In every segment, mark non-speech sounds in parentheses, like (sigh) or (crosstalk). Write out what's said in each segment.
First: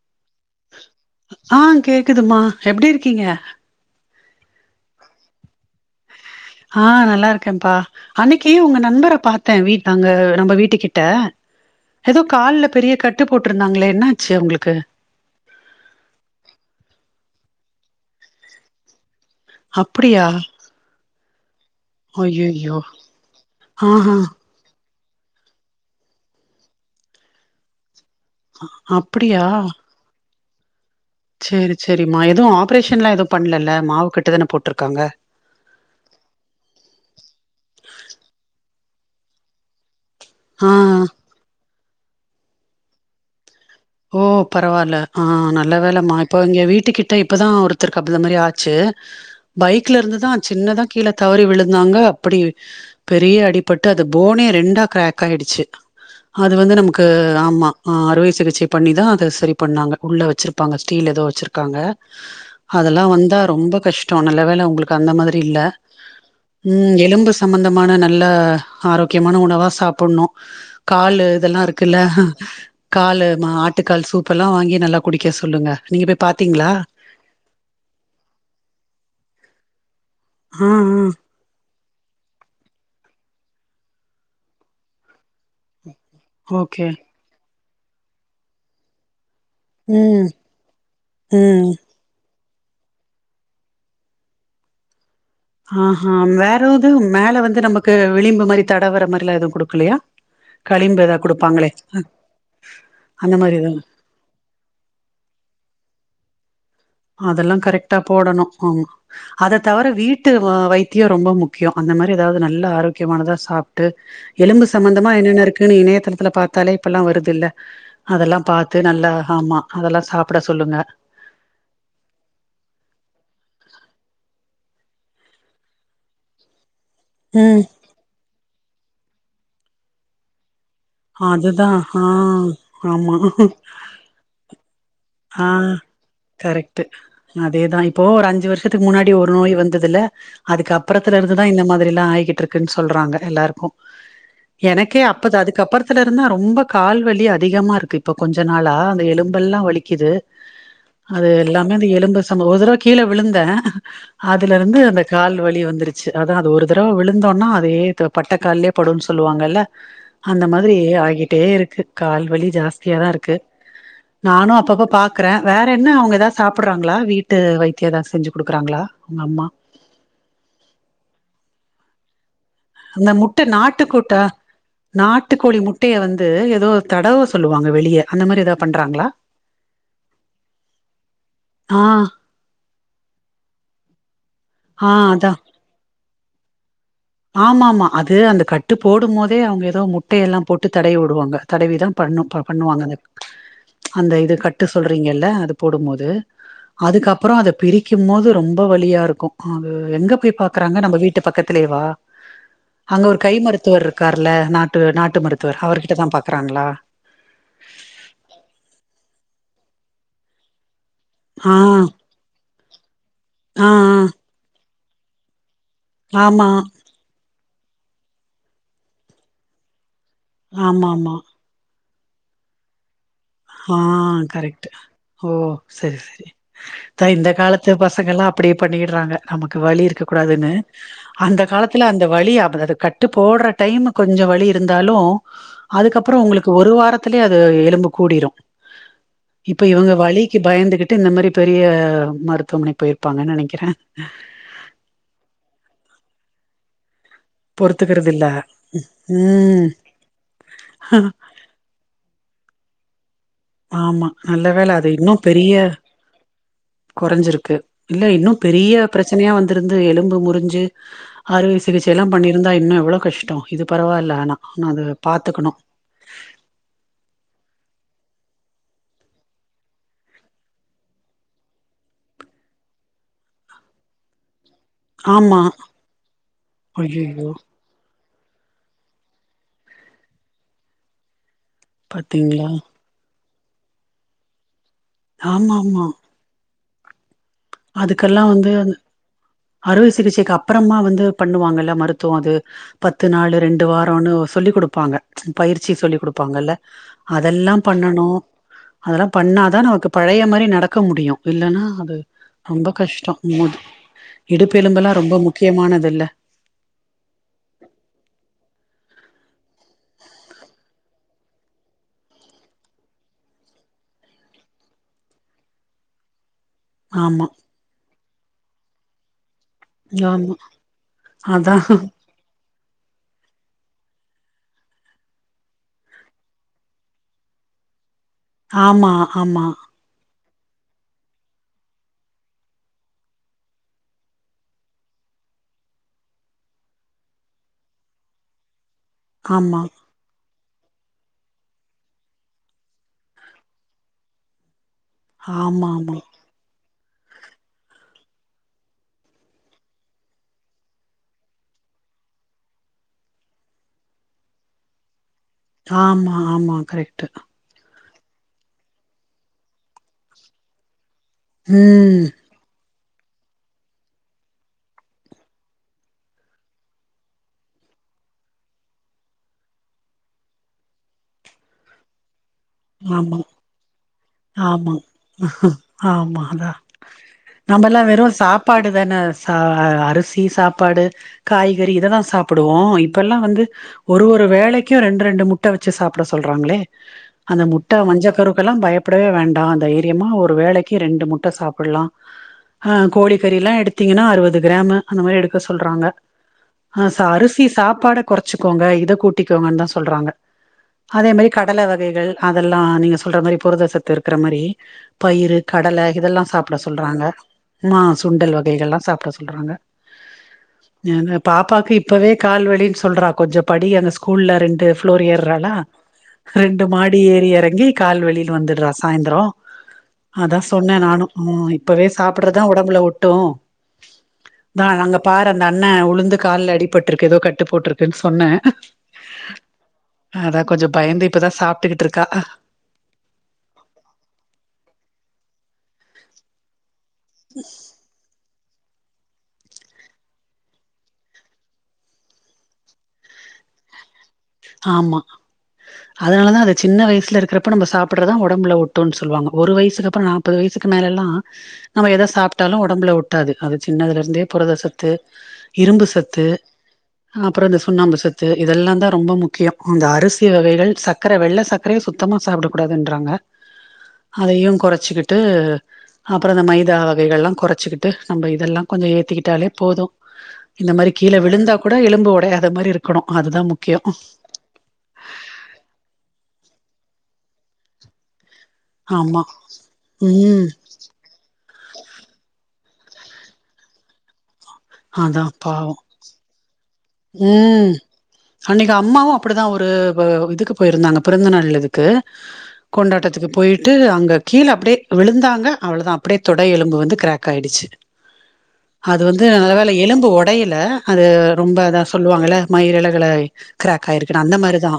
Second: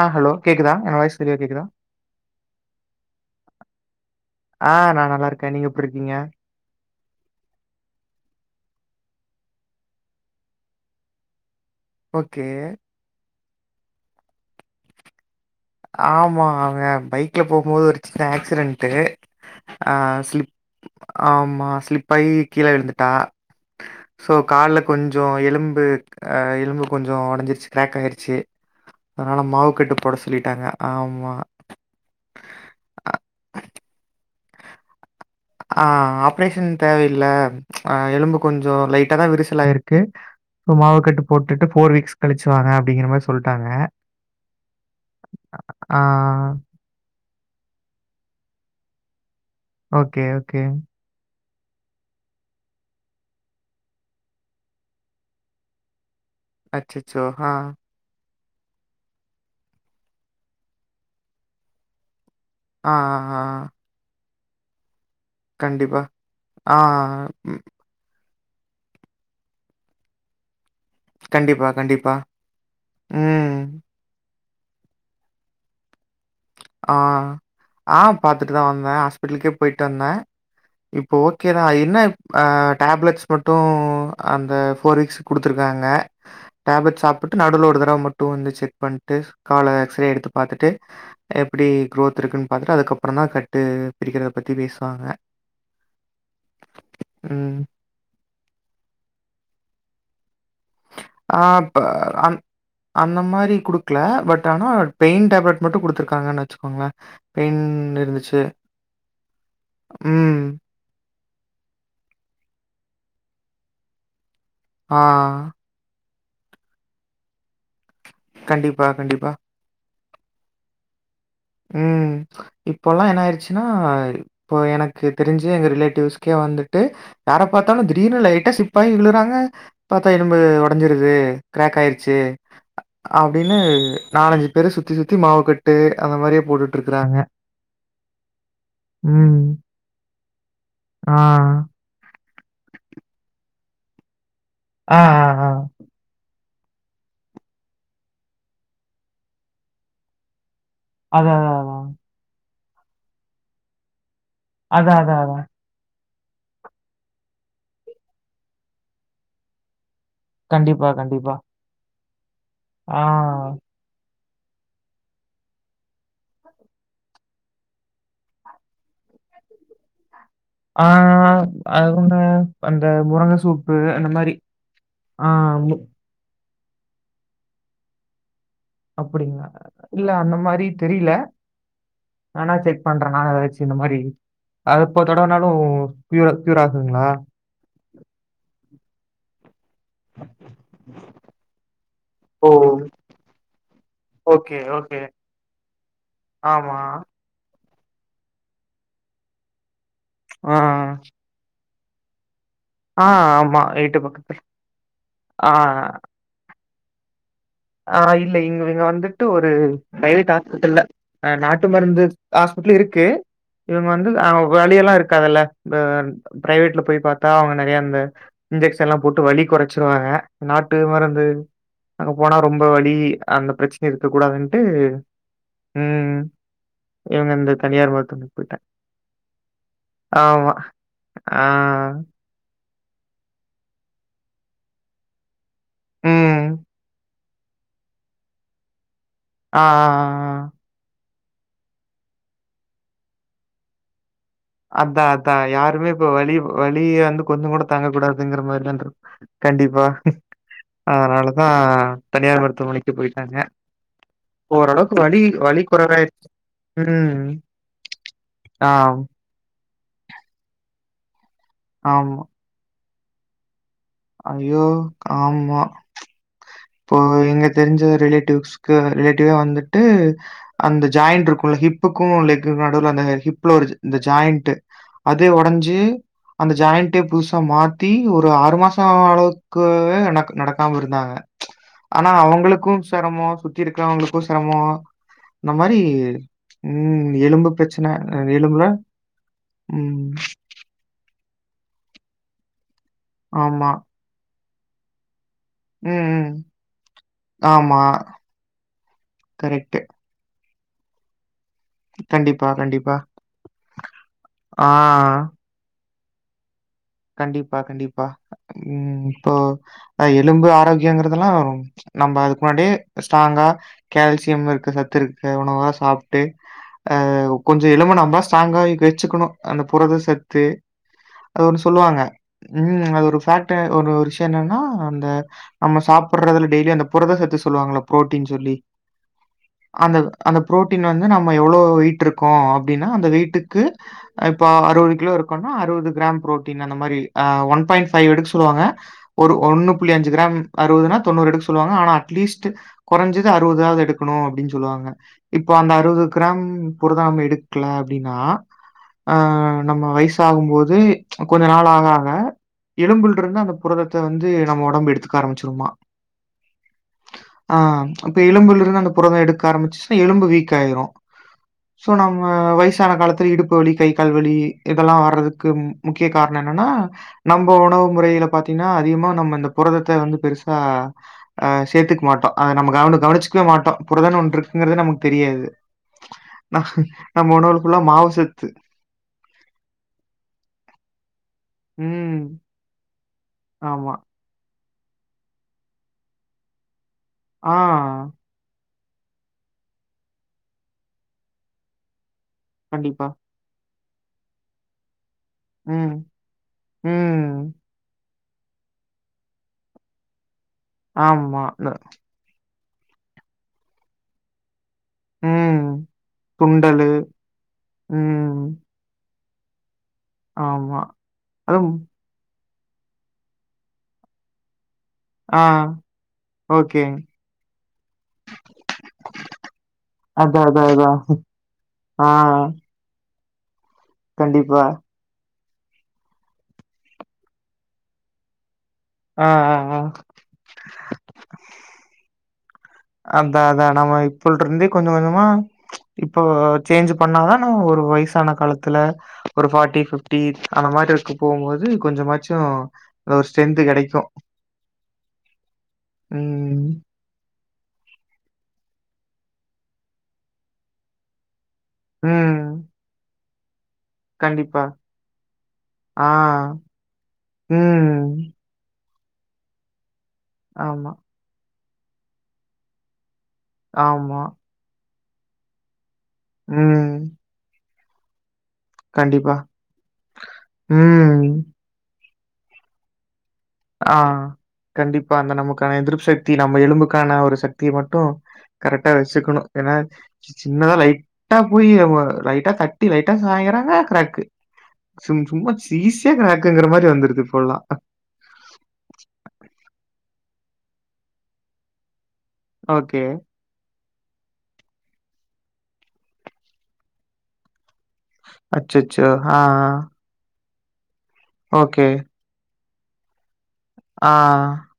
ஆ hello கேக்குதா? என் voice தெளிவா ஆ கேக்குதா? கேக்குதுமா எப்டி இருக்கீங்க ஆ நா நல்லாருக்கே நீங்க எப்டிருக்கீங்க ஆ நல்லா இருக்கேம்ப்பா அன்னைக்கு உங்க நண்பர பாத்தே வீட் அங்க நம்ம வீட்டு கிட்ட ஏதோ ஓகே. கால்ல பெரிய கட்டு போட்டிருந்தாங்ளே என்னாச்சு அவுங்களுக்கு ஆமா அவே பைக்ல போவு போது ஒரு சின்ன ஆக்சிடென்ட்டு ஆ அப்டியா ஸ்லிப் ஆமா ஸ்லிப்பாகி கீழே ஐயையோ ழுந்துட்டா ஆஹா சோ காலு கொஞ்ச எலும்பு அ எலும்பு கொஞ்ச உடைஞ்சு கிராக் ஆயிரு ச்சு அதனால அப்டியா மாவுக்கட்டு போட சொல் சேரி சேரிம்மா எதுவு ஆப்ரேஷன்லா எதுவு பண்லல்ல மாவுக்கட்டு தான போட்ருக்காங்க ஆ ஆப்ரேஷன் தேவையில்ல. டென விரசலாயிருக்கு ஆ மாவுக்கட்டு போட்டுட்டு ஃபோர் வீக்ஸ் கழிச்சுவாங்க அப்டிங்கிற மாரி சொல்ட் ஓ பரவால ஆ நல்ல ஆ வேலமா இப்போ இங்க வீட்டுக்கிட்ட இப்பதா ஒருத்தர்க்கு அப்ப அதமாரி ஆச்சு பைக்ல ஓகே, இருந்துதா ஓகே. சின்னதா கீழ தவறி விழுந் ந்தாங்க அப்டி பெரிய அடிபட்டு அது போனே ரெண்டா கிராக் ஆயிடுச்சு அது வந்து நமக்கு அச்சச்சோ! ஆ, ஆமா அறுவை சிகிச் பண்ணிதா அத சரி பண்ணாங்க உள்ள வச்சிருப்பாங்க ஸ்டீல் எதோ வச்சிருக்காங்க ஆ, அதெல்லா ஆ, வந்தா ஆ. ரொம்ப கஷ்ட நல்லவேல உங்ளுக்கு அந்த மாரி இல்ல கண்டிப்பா. ஆ, ம் எலும்பு ம். சம்பந்தமான நல்ல ஆரோக்யமான உணவா சாப்புடணு காலு இதெல்லா கண்டிப்பா, இருக்குல்ல கண்டிப்பா. காலு ம். ஆட்டுக்கால் சூப்பெல்லா வாங்கி நல்லா குடிக்க சொல்லுங்க நீங்க போய் பா ஆ ஆ பாத்துட்டுதா வந்தே ஹாஸ்பிட்லுக்கே போய்ட்டு வந்தே ஆ ஆ இப்போ ஓகேதா இ என்னப் அ டேப்லெட்ஸ் மட்டு அந்த ஃபோர் வீக்ஸ் குடுத்துருக்காங்க ஓகே டேப்லெட் சாப்புட்டு நடுல ஒரு தரவ மட்டு வந்து செக் பண்ட்டு கால எக்ஸ்ரே ம் எடுத்து பாத்துட்டு எப்டி ம் குரோத் ருக்குன்னு பாத்ட்டு அதுக்கப்பற தா கட்டு பிரிக்கறத பத்தி பேசுவாங்க ஆ ஹ வேறவுது மேல ம். வந்து நமக்கு விளிம்பு மாரி தடவரற மாரிலா எதுவு குடுக்கலயா அ ப்ப அந் அந்த மாரி குடுக்ல பட் ஆனா பெயின் டேப்லெட் மட்டு குடுத்துருக்காங்க ந அதெல்லா கரெக்டா போடணு ஆமா அத தவர வீட்டு ம். வைத்திய ரொம்ப முக்கியொ அந்த மாரி ஏதாவது நல்லா ஆரோக்கியமானதா சாப்ட்டு எலும்பு ஆ. சம்பந்தமா என்னென்ன இருக்குன்னு இணையதளத்துல பாத்தாலே இப்பெல்லா வருதுல்ல அதெல்லா கண்டிப்பா, பாத்து நல்லா கண்டிப்பா. ஆமா அதெல்லா சாப்பட சொல்லுங்க ம் இப்போலா என்னாயிருச்சுனா இப்போ எனக்கு தெரிஞ்சு எங்க ரிலேட்டிவ்ஸ்க்கே வந் து யார ம் பாத்தாலு திடீர்னு லைட்டா ஸ்லிப்பாயி விழுறாங்கா பாத்தா எழும்பு ஒட ஒடஞ்ருது அதுதா கிராக் ஆ ஆயிருச்சு ஆமா அப்டின்னு நாலஞ்சு பேரு சுத்தி சுத் த்தி மாவுகட்டு அ கரெக்டு அதேதா இப்போ ஒரு அஞ்சு வருஷத்துக் முன்னாடி ஒரு ம். நோய் வந்துதில்ல ஆ. அதுக்கப்புறத்துல இருந் இதுதா இந்த மாதிரிலா ஆய்கிட்டு ருக் கின் சொல்டறாங்க எல்லாருக்கு ஆ, எனக்கே ஆ, அப்பதா ஆ. அதுக்கு கப்பறத்திலிருந்தா ரொம்ப க கால்வலி அதிகமாருக்கு இப்ப கொஞ்ச நாளா அங்க எலுபெல்லா வலிக்குது. அது அதான், அதான், எல்லாமேந்து அதான். எலும்பு சம ஒரு தடவ கீழ விழுந்த அதுலருந்து அதான், அந்த அதான், கால் அதான். வலி வந்துரு சு அதா அது ஒரு தரவ விழுந்தோனா அதே தா பட்டக்கால்லே படுன்னு சொல்லுவாங்கல்ல. அந்த கண்டிப்பா, மாதிரியெ கண்டிப்பா. ஆய்கிட்டேருக்கு கால்வலி ஆ ஜாஸ்தியாதா ருக்கு நானு அப் பப்பப பாக்கற வேற என்ன அவங்க ஏதா சாப்டறாங்களா வீட்டு வைத்திய எதா செஞ்சு குடுக்குறாங்களா உங்க அம்மா. (inaudible) ஆ அதுஉண்டு. ந்த முட்ட நாட்டுக்கொட்டா ஆ நாட்டுக்கோழி மு- முட்டைய வந்து எ எதொ தடவ சொல்லுவங்க வெளியே அந்த மாரி ஏதாவது. அப்புடிங்களா இல்ல அந்த மாரி தெரியில்ல ஆ ஆனா செக் பண்ற நானு அதவெச்சு இந்த மாரி ஆ அதுப்ப தொடர்நாலு ப்யு பூயுரா ஆமா ஆமா அது அந்த கட்டு போடு மோதே அவங்க தொ முட்டையெல்லா போட்டு தடவி உடுவாங்க தடவிதா பண்ணு ஓ பண்ணுவாங்க அத க அந்த இது ஓகே கட்டு ஓகே சொல்றீங்கல்ல அது போடும்மோது ஆமா அதுக்கப்புறொ அத பிரிக்கும் மொது ரொம்ப வழியா ருக்கு அங்க எங்க போய் ஆ பாக்கறாங்க நம்ப வீட்டு பக்கத்திலேவா. அங்க ஆ ஒரு கை ஆமா எயிட்டு மருத்துவர்ருக்காருல்ல பக்கத்துல நாட்டு நாட்டு ஆ மருத்துவர் அவர்கிட்ட தா பாக்றாங்களா. ம் பிரைவேட் ஹாஸ்பெத்ரில்ல அ ஆ நாட்டு மருந்து ஹாஸ்பிட்லு இருக்கு ஆ இவங்க வந்து ஆ அ வழியெல்லா ருக்காதுல்ல. ப ஆமா பிரைவேட்ல போய் பாத்தா அவங்க நெறய இந்த இன்ஜெக்க்ஷன்லா போட்டு வலி கொறச்சிருவாங்க. நாட்டு ஆமா ஆமா மருந்து அங்க போனா ரொம்ப வழி அந்த ஆ பிரச்சனேருக்க கூடாதுன்ட்டு கரெக்ட் ஓ செரி ம் செரி த இந்த இவங்க காலத்து தனியார் பசங்க எல்லா மருத்துவமனைக்கு அப்படியே போயிட்டாங்க. பண்ணிடறாங்க நமக்கு வழி இருக்க கூ காதுனு ஆமா. அந்த ஆ. காலத்துல அந்த வழி அப் அது கட்டு போடற டைம் கொஞ்சொ வழி இருந்தாலு அதுக்கப்புறொ ம். உங்களுக்கு ஒரு வாரத் த்துலே அது எலும்பு கூடிரு. ஆ, இப்ப ஆ, இவங்க ஆ. வழிக்கு பயந்துகிட்டு ந்த மாரி பெரிய மருத்துவமனை போய்ருப்பாங்கனு நினைக்கிற அத்தா அத்தா யாருமே இப்ப வழி வழிய வந்துப் கொஞ்சொ கூட தாங்க பொறுத்துக்கறது இல்ல கூடாதுங்கற மாரிதானருக் ம் கண்டிப்பா அதனாலதா தனியார் மருத்துவமனைக்கு போய் ஆமா நல்ல வேல அது இன்னு பெரிய வலி குறைவாயிருச்சு. ம். கொறஞ்சுருக்கு இல்ல இன்னு பெரிய ஆம், ப்ரச்சனையா வந் துருந்து எலும்பு முறிஞ்சு அறுவை சிகிச்சைலா ஆமா. பண்ணிருந்தா இன்னு எவ்ளோ கஷ்டோ இது பரவால்ல ஆனா ஐயோ! இன்னு அத பாத்துக்கணு ஆமா. இப்போ எங்க தெரிஞ்ச ரிலேட்டிவ்ஸ்கு ரிலேட்டிவே வந்துட்டு அந்த ஜாயிண்ட்ருக்குல ஹி ஹிப்புக்கும் லெக்குக் நடுல அந்த ஹிப்ல ஒரு இந்த ஜாயிண்ட் அதே ஆமா ஒடஞ்சு அந்த ஜாயிண்டே ஐயையோ புதுசா மாத்தி ஒ ஒரு ஆறு மாசோ அளவுக்கு நக் நடக்காம இருந்தாங்க ஆனா பாத்தீங்களா அவங்ளுக்கு சரமோ சுத்தி இருக்கறவங்ளுக்கு சரமோ இந்த ஆமா மாரி ம் எலும்பு பிரச்சனை, அதுக்கல்லா வந்து எலும்புல அறுவை ம் சிகிச்சைக்கு அப்றம்மா வந்து பண்ணுவாங்கல்ல மருத்துவோ அது பத்து நாலு ரெண்டு ஆமா. வாரோனு சொல்லி குடுப்பாங்க பயிற்சி ம், சொல்லி ம். குடுப்பாங்கல்ல அதெல்லா ஆமா. பண்ணணு அதல்லா பண்ணாதா கரெக்ட்டு. நமக்கு பழைய மாரி நடக்க முடியு இல்லனா அது கண்டிப்பா, ரொம்ப கண்டிப்பா. கஷ்டோ மூது இடுப்பெலும்பல்லா ரொம்ப ஆ. முக்கியமானதுல்ல கண்டிப்பா கண்டிப்பா ம் இப்போ எலும்பு ஆரோக்கியங்கற்துலா ரோ நம்ப அதுக்கு முன்னாடியே ஸ்ட்ராங்கா கேல்சியம் இருக்க சத்து இருக்க உணவா சாப்ட்டு ஆ ஆமா கொஞ்ச எலும்ப நாந்தா ஸ்ட்ராங்காகி வெச்சுக்கணு அந்த புரத ஆமா சத்து அது அதா ஒன்னு சொல்வாங்க ம் அது ஒரு ஃபேட்டு ஒரு ஒரு விஷ்யோ என்னன்னா அந்த நம்ம சாப்பறதுல டெய்லி அந்த புரத சத்து சொல்லுவாங்கள ப்ரோட்டின் சொல்லி ஆமா ஆமா அந்த அந்த ப்ரோட்டீன் வந்து நம்ம எவ்ளோ வெய்ட் இருக்கோ அப்டினா அந்த வெய்ட்டுக்கு இப்ப அறுவது கிலோ இருக்கோன்னா அறுவது க்ராம் ப்ரோட் டின் அந்த மாரி ஆ ஒன் பாய்ண்ட் ஃபைவ் எடுக்க சொல்வாங்க ஒரு ஆமா ஒன்னு புள்ளி அஞ்சு க்ராம் அறுவதுனா தொண்ணூறு எடுக்க சொல்லுவாங்க ஆனா அட்லீஸ்ட் கொறஞ்சது அறுவதாவது எடுக்கணு அப்டின் சொல்லுவாங்க இப்ப ஆமா அந்த ஆமா அறுவது க்ராம் புரதம் எடுக்ல அப்டினா ஆ நம்ம வயிசாகும்போது கொஞ்ச நாள் ஆக ஆக எலும்புல்ருந்து அந்த புரதத்த வந்து நம்ம ஒடம்பு எடுத்துக் க ஆரமிச்சுருமா ஆமா ஆமா கரெக்ட்டு ஆ இப்ப எலும்புல்ருந்து அந்த புரத எடுக்க ஆரம்மிச்சுச்சுனா எலும்பு வீக் ஆயிரு சோ ம் நம்ம வய சான காலத்துல இடுப்பு வலி கை கால் வலி இதல்லா வரதுக்கு முக்கிய காரண என்னன்னா நம்ப உணவு முறைல பாத்திங்னா அதிகமா நம்ம இந்த புரதத்த வந்து பெருசா அ சேத்துக்க மாட்டோ அத நம்ம கவன ஆமா கவனிச்சுக்வே மாட்டோ புரதன் ஒன்னு இருக்குங்றதே ஆமா நமக்கு தெரியாது ஆமா அதா ந நம்ம உணவு ஃபுல்லா மாவுசத்து அ சா அரிசி சாப் பாடு காய்கறி இதல்லா ம். சாப்புடுவோ இப்பல்லா வந்து ஆமா. ஒரு ஒரு வேளைக் கே ரெண் ரெண்டு முட்ட வெச்சு சாப்பட சொல்றாங்ளே அந்த ஆ. முட்ட மஞ்ச கருக்கல்லா பயப் படவே வேண்டா தைரியமா ஒரு வேளைக்கு ரெண்டு முட்ட சாப்பல்லா அ கண்டிப்பா. கோழிக்கறிலா எடுத் தீங்கனா அறுவது க்ராமு அந்த மாரி எடுக்க சொல்றாங்க ம். அ ச அரிசி ம். சாப்பாடத் கொறச்சுக்கோங்க இத கூட்டிக்கோங்கன் தா சொல்றாங்க அதே மாரி ஆமா. கடல ந வகைகள் அதல் லா நீங்க சொல்ற மாரி புரத சத்து இருக்குற மாரி பயிரு ம். கடல இதல்லா சாப்பட சுண்டலு. சொல்றாங்க ம்மா சுண்டல் ம். வகைகள்லா சாப்ட சொல்றாங்க ஆமா. எங்க பாப்பாக்கு அதுவும் இப்பவே கால் வலி லின் சொல்றா கொஞ்சோ படி எங்க ஸ்கூல்ல ரெண்டு ஆ. லோரியேற்றாளா ரெண்டு ஓகே. மாடி ஏறி எறங்கி கால்வளின் வந்தற்றா ந்துரும் அதா அதான், அதான், சொன்னே அதான். நானு மு இப்பவே ஆ. சாப்புட்றதா ஒடம்புல ஒட்டு கண்டிப்பா. தா நாங்க பாரு அ ந்த அண்ண உழுந்து கால்ல அடிபட்டுருக்கு எதோ கட்டு போட்டுருக்கு சொன்ன ஆ, ஆ, ஆ. அதா கொஞ்சோ பயந்து இப்பதா சாப்ட்டுகுட்ருக்கா அதா அதா நம்ம இப்பல்ருந்தே கொஞ்சோ கொஞ்சோமா இப்போ சேஞ்ச் பண்ணாதான்ன ஒரு வய்சான காலத்து த்துல ஒரு ஃபாட்டி பிஃப்ட்டி அந்த மாரி இருக்கு போகும்போது கொஞ்சமாச்சு அ ஸ்டென்த்து எடைக்கு ஆமா அதனாலதா அது சின்ன ம். வய்சுல இருக்குறப் ப்ப நம்ம சாப்புட்றதா ஒடம்புல ஒட்டுன் சொல்லுவாங்க ஒரு வயசுக்கு அப்பற நாப்பது வயசுக்கு மேலல்லா நம்ம எத சாப்ட்டாலு ம். ஒடம்புல ஒட்டாது அது சின்னதுலருந்தே கண்டிப்பா. புரதசத்து இரும்பு ஆ. சத்து அப்புற இந்த சுண்ணாம்புசத்து ம். இதல்லாந்தா ரொம்ப முக்கியம் அந்த அரிசி வகைகள் ஆமா, சக்கரை வெள்ளை சக்கரைய சுத்தமா சாப்டக்கூடாதுன்றாங்க ஆமா. அதையு கொறச்சிக்கிட்டு அப்பற இந்த மைதா ம். வகைகள்ளா கொறச்சிக்கிட் து நம்ப இதெல்லா கொஞ்ச கண்டிப்பா. ஏத்திக்கிட்டாலே போது இந்த மாரி கீழ ம். விழுந்தா கூட எலும்பு றாத மாரி இருக்கணு அதுதா முக்கிய ஆ. கண்டிப்பா அந்த நமக்கான எதிர்ப்பு சக்தி நம்ம எலும்புக்கான ஒரு சக்திய மட்டு கரெக்டா ஆமா வெச்சுக்கணு ஏனா உம் சின்னதா லைட்டா போய் நம்ம லைட்டா த ட்டி லைட்டா சாயறாங்க கிராக்கு ச சும் அதான் சும்மா பாவம் சீசியா கிராக்குங்கிற மாரி வந்து ருது இப்பல்லா உம் அன்னைக்கு அம்மாவு அப்டிதா ஒரு இதுக்கு போயிருந்தாங்க பிறந்தநாள் இதுக்கு ஓகே. கொண்டாட்டத்துக்கு போயிட்டு அங் த கீழ அப்டே விழுந்தாங்க அவ்ளதா அப்டே தொட எலும்பு வந்து கிராக்காயிடுச்சு. அது அச்சச்சோ! வந்து ஆ, ஆ. நல்ல வேல எலும்பு ஒடைய ல அது ரொம்ப அதா ஓகே. சொல்லுவாங்கல மயிரிலகுள ஆ, கிராக்காயிருக்குனா அந்த மாரிதா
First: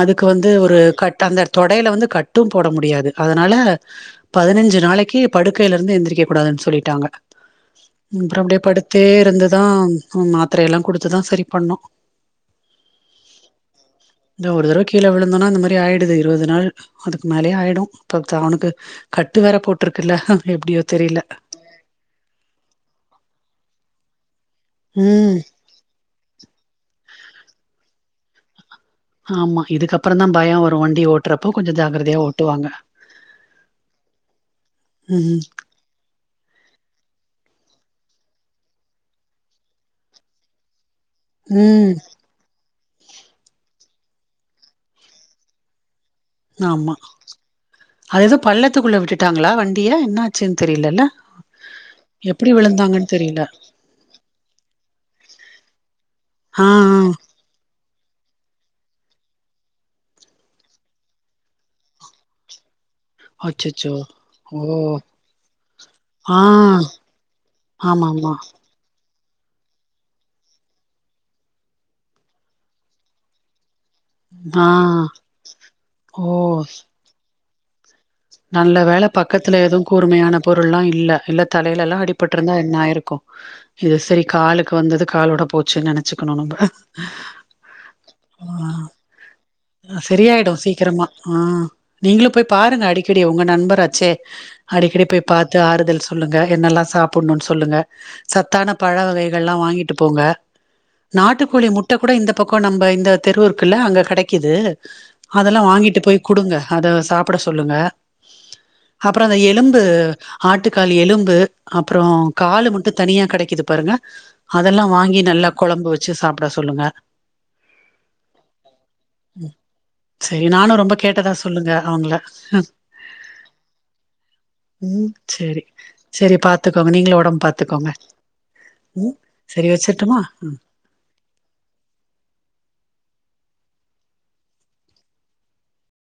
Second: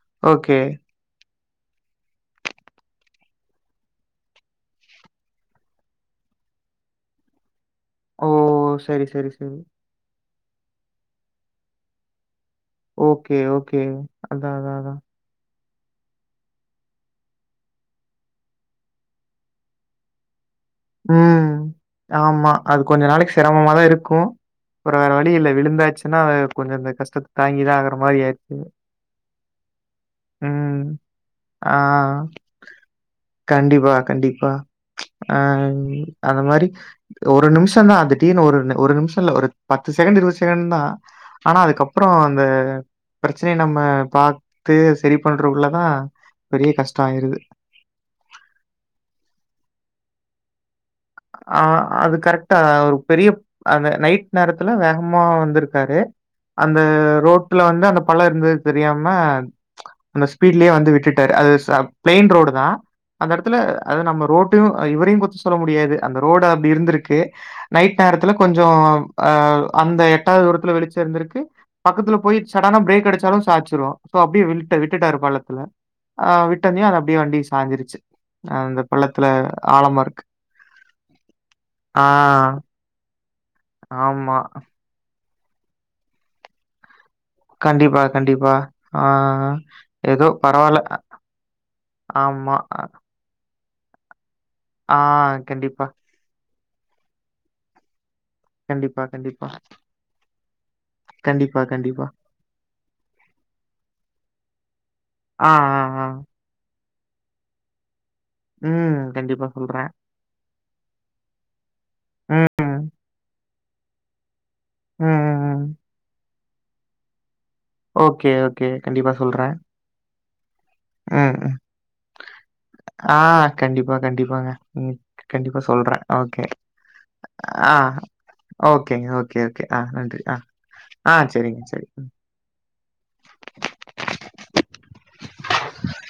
அதுக்கு வந்து ஓகே. ஒரு கட் அந்த தொடையில வந்து கட்டும் போட முடியாது அதனால பதினஞ்சு நாளைக்கு படுக்கையிலருந்து எந்திரிக்க கூடாது சொல்லிட்டாங்க ம் ஓ! அப்றொ அப்டியே படுத்தே சரி, சரி, சரி. இருந்துதா ம் மாத்தரயெல்லா குடுத்துதா சரி பண்ணோ ஓகே ஓகே அதா அதா அதா ப்டி ஆயிடுது இருவது நாள் அதுக்கு மேலே ஆயிடு இப்போதா அவனுக்கு கட்டு வேற போட்டிருக்குல்ல ம் ஆமா அது கொஞ்ச நாளைக் செரமமாதா இருக்கு ப்பறொ வேற வழி ம் இல்ல விழுந்தாச்சுன்னா வே கொஞ்ச இந்த கஷ்டத் தாங்கிதா ஆகுற மாரி ஆயிச்சு ஆமா இதுக்கப்பறந்தா பயொ வரு வண்டி ஓட்றப்போ கொஞ்சொ ஆ. ஜாக்கரதயா ஓட்டுவாங்க கண்டிப்பா, கண்டிப்பா ம் ஆங் அந்த மாரி ஒரு நிம்ஷந்தா திடீர்னு ஒரு நி ஒரு நிமிஷல ஒரு பத்து செகண்ட் இருவது செகண்ட்தா ஆனா ம் அதுக்கப்பறொ அந்த பிரச்சனைய நம்ம பாத்து செரி பண்றக்குள்ளதா ஆமா அத எதோ பள்ளத்துக்குள்ள விட்டுட்டாங்களா வண்டிய என்ன ஆச்சுன் தெரியலல்ல அ அது கரெக்டா ஒரு பெரிய தெரில அந்த நைட் நேரத்துல வேகமா வந்திருக்காரு. ஆ அந்த ஆ ரோட்டுல வந்து அந்த பள்ள இருந்தது தெரியாம அந்த ஸ்பீட்லயே வந்து விட்டுட்டாரு அது ச பிளைன் ரோடுதா அந்த எடத்துல அச்சச்சோ அது நம்ம ஓ ரோட்டையு இவரையுங் குத்த சொல்ல முடியாது அந்த ஆ ரோடு அப்டி இருந்திருக்கு நைட் நேரத்துல ஆமாமா கொஞ்சொ அ அந்த எட்டாதூரத்துல வெளிச்சருந்திருக்கு பக்கத்துல போய் சடனா பிரேக் அடிச்சாலு சாச்சுரு சோ அப்டியே ஆ விட்ட விட்டுட்டாரு பள்ளத்துல ஓ அ விட்டதியு அது அப்டியே வண்டி சாஞ்சிருச்சு. நல்ல வேல பக்கத்துல எதுவு இருக்கு. கூர்மையான பொருள்ளா இல்ல. இல்ல தலைலல்லா ஆ அடிபட்ருந்தா என்னாயிருக்கு இது சரி ஆமா. காலுக்கு வந்தது காலோட போ போச்சுன் நெனச்சுக்கணு நம்ப கண்டிப்பா, கண்டிப்பா. ஆ அ ஏதோ சரியாயிடு பரவால்ல. அ சீக்கிரமா ஆ நீங்களு போய் ஆமா. பாருங்க அடிக்கடி உங்க நண்பராச்சே ஆ அடிக்கடி போய் பாத்து கண்டிப்பா, ஆறுதல் சொல்லுங்க என்னெல்லா சாப்புட்னுன் சொல்லுங்க சத்தான கண்டிப்பா, பழவக கண்டிப்பா. கைகள்ளா வாங்கிட்டு போங்க. கண்டிப்பா, நாட்டுக்கோழி முட்ட கண்டிப்பா. கூட இந்த பக்கொ நம்ப இந்த தெரு இருக்குள்ள அங்க கெடைக்குது ஆ, அதெல்லா வாங் ஆ, ங்கிட்டு ஆ. போய் குடுங்க அத சாப்ட சொல்லுங்க. ம் அப்பறொ அந்த கண்டிப்பா எலும்பு சொல்றேன். ஆட்டுக்கால் எலும்பு அப்பறொ ம். கால் மட்டு ம், தனியா கெடைக்குது பாருங்க அதெல்லா வாங்கி ம், நல்லா ம். கொழம்பு வச்சு சாப்பிட சொல்லுங்க. ஓகே ஓகே கண்டிப்பா சொல்ற சரி நானு ரொம்ப கேட்டதா சொல்லுங்க அவங்கள ஆ கண்டிப்பா கண்டிப்பாங்க ம் கண்டிப்பா சொல்ற சரி ஓகே பாத்துக்கோங்க நீங்களு ஒடம்பு ஆ பாத்துக்கோங்க ஓகேங்க ம் ஓகே ஓகே சரி ஆ வச்சிர்ட்டுமா நன்றி ஆ ஆ சரிங்க சரி